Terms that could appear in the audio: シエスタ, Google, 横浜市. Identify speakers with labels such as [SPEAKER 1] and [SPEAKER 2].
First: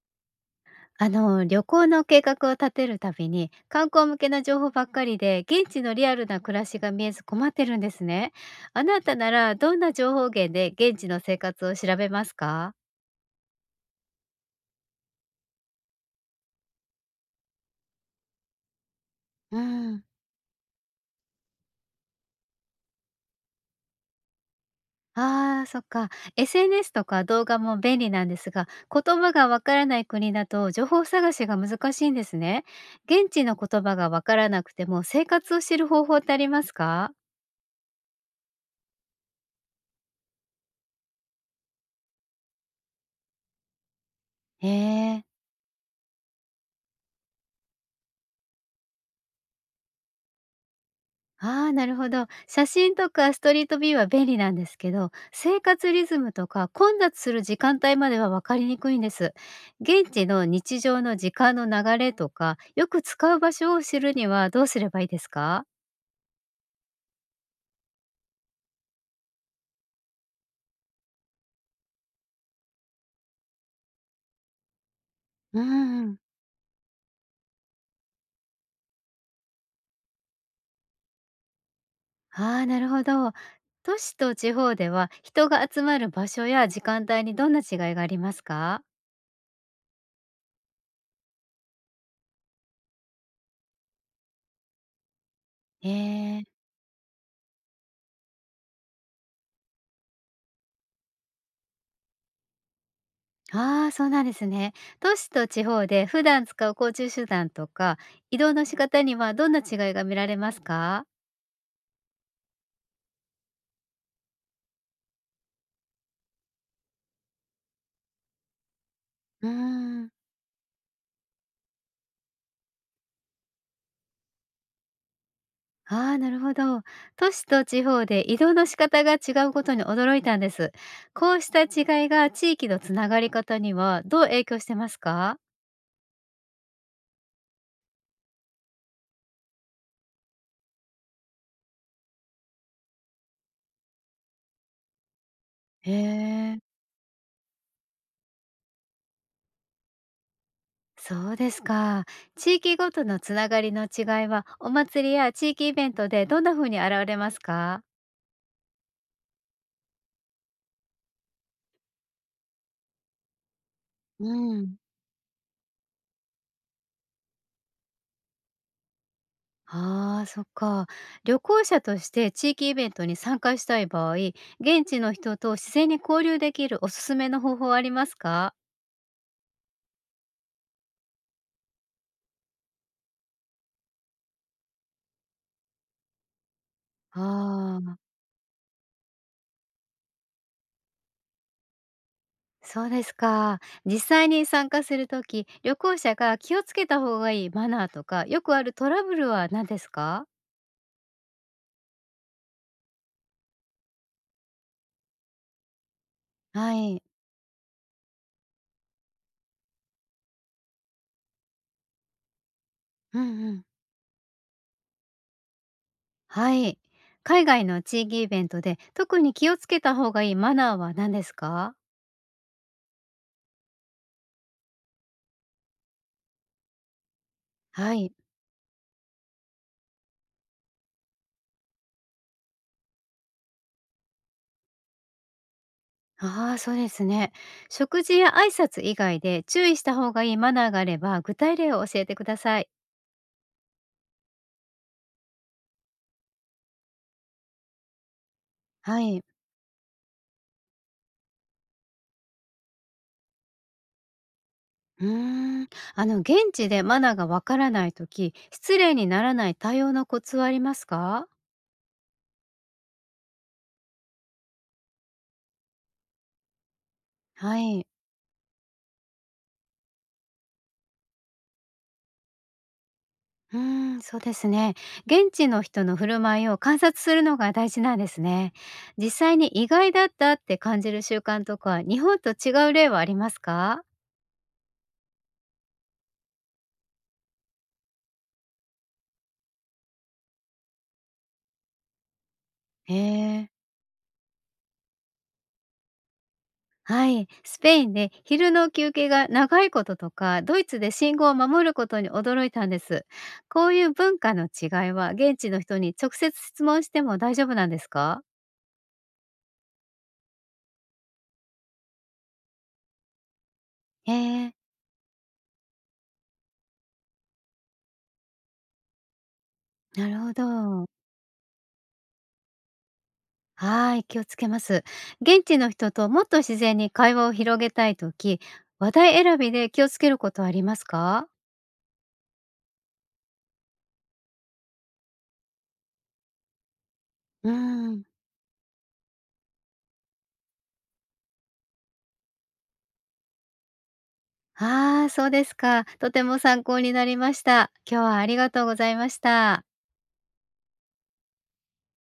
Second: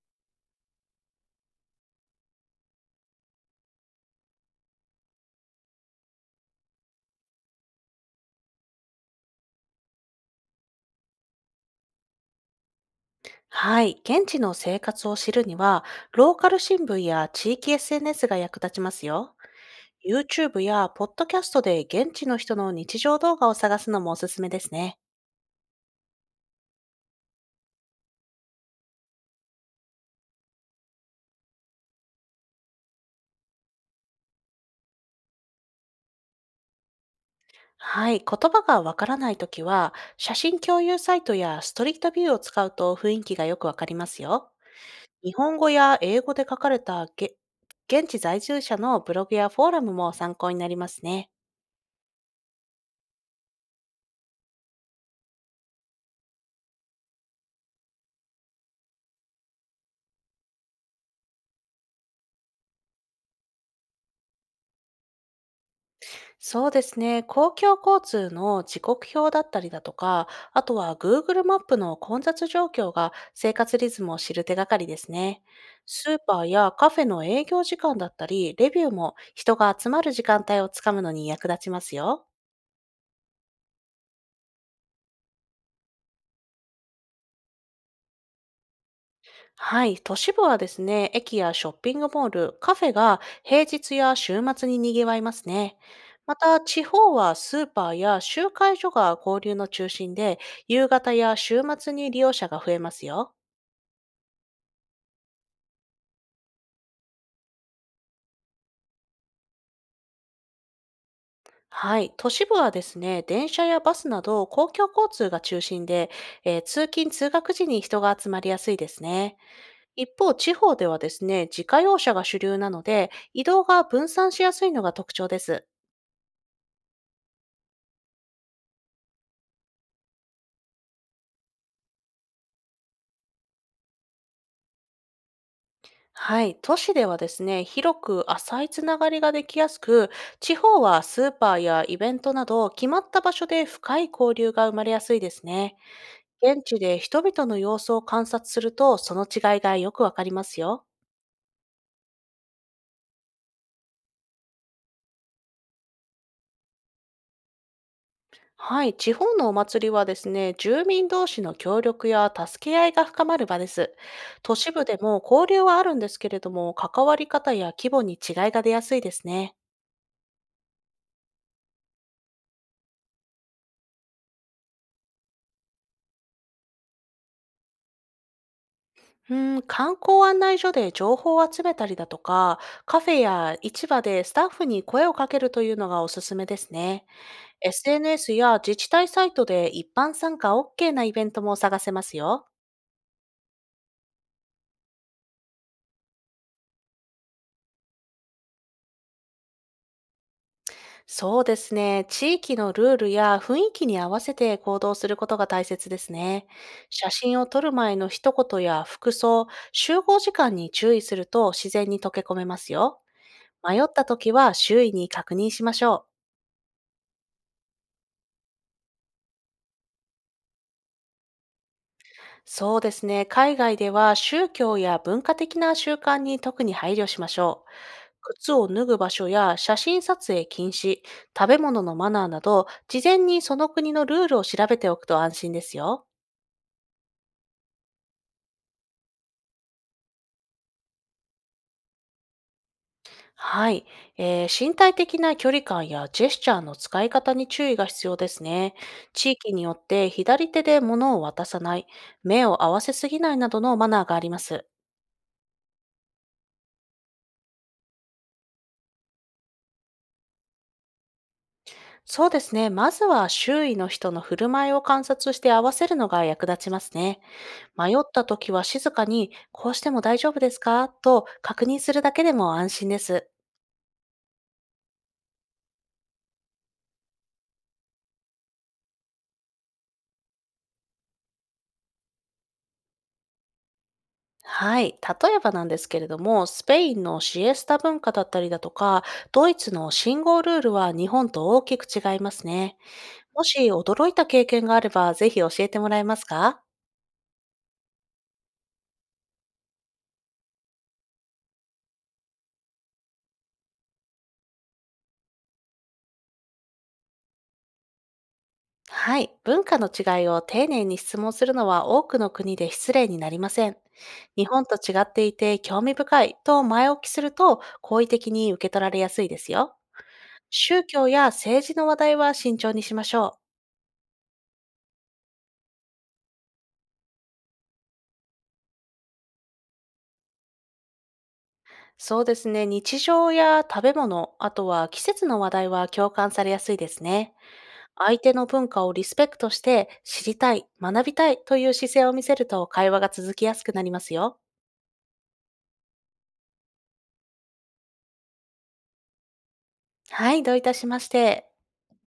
[SPEAKER 1] あの、旅行の計画を立てるたびに観光向けの情報ばっかりで現地のリアルな�暮らしが見えず困ってるんですね。あなたならどんな情報源で現地の生活を調べますか？
[SPEAKER 2] はい。現地の生活を知るには、ローカル新聞や地域 SNS が役立ちますよ。
[SPEAKER 1] うん。
[SPEAKER 2] YouTube やポッドキャストで現地の人の日常動画を探すのもおすすめですね。
[SPEAKER 1] あーそっか。 SNS とか動画も便利なんですが、言葉がわからない国だと情報探しが難しいんですね。現地の言葉がわからなくても生活を知る方法ってありますか？
[SPEAKER 2] はい。言葉がわからないときは、写真共有サイトやストリートビューを使うと雰囲気がよくわかりますよ。
[SPEAKER 1] へえ。
[SPEAKER 2] 日本語や英語で書かれたげ現地在住者のブログやフォーラムも参考になりますね。
[SPEAKER 1] ああ、なるほど。写真とかストリートビューは便利なんですけど、生活リズムとか混雑する時間帯までは分かりにくいんです。現地の日常の時間の流れとか、よく使う場所を知るにはどうすればいいですか？
[SPEAKER 2] そうですね。公共交通の時刻表だったりだとか、あとは Google マップの混雑状況が生活リズムを知る手がかりですね。
[SPEAKER 1] う
[SPEAKER 2] ス
[SPEAKER 1] ん。
[SPEAKER 2] ーパーやカフェの営業時間だったり、レビューも人が集まる時間帯をつかむのに役立ちますよ。
[SPEAKER 1] ああ、なるほど。都市と地方では人が集まる場所や時間帯にどんな違いがありますか？
[SPEAKER 2] はい。都市部はですね、駅やショッピングモール、カフェが平日や週末に賑わいますね。また、
[SPEAKER 1] ええ。
[SPEAKER 2] 地方はスーパーや集会所が交流の中心で、夕方や週末に利用者が増えますよ。
[SPEAKER 1] ああ、そうなんですね。都市と地方で普段使う交通手段とか、移動の仕方にはどんな違いが見られますか？
[SPEAKER 2] はい、都市部はですね、電車やバスなど公共交通が中心で、通勤・通学時に人が集まりやすいですね。
[SPEAKER 1] うー
[SPEAKER 2] 一
[SPEAKER 1] ん。
[SPEAKER 2] 方、地方ではですね、自家用車が主流なので、移動が分散しやすいのが特徴です。
[SPEAKER 1] ああ、なるほど。都市と地方で移動の仕方が違うことに驚いたんです。こうした違いが地域のつながり方にはどう影響してますか？
[SPEAKER 2] はい、都市ではですね、広く浅いつながりができやすく、地方はスーパーやイベントなど、決まった場所で深い交流が生まれやすいですね。
[SPEAKER 1] へえ。
[SPEAKER 2] 現地で人々の様子を観察すると、その違いがよくわかりますよ。
[SPEAKER 1] そうですか。地域ごとのつながりの違いは、お祭りや地域イベントでどんな風に現れますか？
[SPEAKER 2] はい、地方のお祭りはですね、住民同士の協力や助け合いが深まる場です。
[SPEAKER 1] う
[SPEAKER 2] 都市
[SPEAKER 1] ん。
[SPEAKER 2] 部でも交流はあるんですけれども、関わり方や規模に違いが出やすいですね。
[SPEAKER 1] ああ、そっか。旅行者として地域イベントに参加したい場合、現地の人と自然に交流できるおすすめの方法はありますか？
[SPEAKER 2] うん、観光案内所で情報を集めたりだとか、カフェや市場でスタッフに声をかけるというのがおすすめですね。
[SPEAKER 1] ああー、
[SPEAKER 2] SNS や自治体サイトで一般参加 OK なイベントも探せますよ。
[SPEAKER 1] そうですか。実際に参加するとき、旅行者が気をつけた方がいいマナーとか、よくあるトラブルは何ですか？
[SPEAKER 2] そうですね。地域のルールや雰囲気に合わせて行動することが大切ですね。
[SPEAKER 1] はい。
[SPEAKER 2] 写真を撮る前の一言や服装、集合時間に注意すると自然に溶け込めますよ。
[SPEAKER 1] うん。うん。
[SPEAKER 2] 迷った時は周囲に確認しましょう。
[SPEAKER 1] はい。海外の地域イベントで特に気をつけた方がいいマナーは何ですか？
[SPEAKER 2] そうですね。海外では宗教や文化的な習慣に特に配慮しましょう。
[SPEAKER 1] はい。
[SPEAKER 2] 靴を脱ぐ場所や写真撮影禁止、食べ物のマナーなど、事前にその国のルールを調べておくと安心ですよ。
[SPEAKER 1] ああ、そうですね。食事や挨拶以外で注意した方がいいマナーがあれば、具体例を教えてください。
[SPEAKER 2] はい、身体的な距離感やジェスチャーの使い方に注意が必要ですね。
[SPEAKER 1] はい。
[SPEAKER 2] 地域によって左手で物を渡さない、目を合わせすぎないなどのマナーがあります。
[SPEAKER 1] うーん。あの、現地でマナーがわからないとき、失礼にならない対応のコツはありますか？
[SPEAKER 2] そうですね、まずは周囲の人の振る舞いを観察して合わせるのが役立ちますね。
[SPEAKER 1] はい。
[SPEAKER 2] 迷った時は静かに、こうしても大丈夫ですかと確認するだけでも安心です。
[SPEAKER 1] うーん、そうですね。現地の人の振る舞いを観察するのが大事なんですね。実際に意外だったって感じる習慣とか、日本と違う例はありますか？
[SPEAKER 2] はい。例えばなんですけれども、スペインのシエスタ文化だったりだとか、ドイツの信号ルールは日本と大きく違いますね。
[SPEAKER 1] へ
[SPEAKER 2] も
[SPEAKER 1] え。
[SPEAKER 2] し驚いた経験があれば、ぜひ教えてもらえますか？
[SPEAKER 1] はい、スペインで昼の休憩が長いこととか、ドイツで信号を守ることに驚いたんです。こういう文化の違いは現地の人に直接質問しても大丈夫なんですか？
[SPEAKER 2] はい。文化の違いを丁寧に質問するのは多くの国で失礼になりません。
[SPEAKER 1] へ
[SPEAKER 2] 日
[SPEAKER 1] え、
[SPEAKER 2] 本と違っていて興味深いと前置きすると、好意的に受け取られやすいですよ。
[SPEAKER 1] なるほ
[SPEAKER 2] 宗
[SPEAKER 1] ど。
[SPEAKER 2] 教や政治の話題は慎重にしましょう。
[SPEAKER 1] はい、気をつけます。現地の人ともっと自然に会話を広げたいとき、話題選びで気をつけることはありますか？
[SPEAKER 2] そうですね。日常や食べ物、あとは季節の話題は共感されやすいですね。
[SPEAKER 1] うーん。
[SPEAKER 2] 相手の文化をリスペクトして知りたい、学びたいという姿勢を見せると会話が続きやすくなりますよ。
[SPEAKER 1] ああ、そうですか。とても参考になりました。今日はありがとうございました。
[SPEAKER 2] はい、どういたしまして。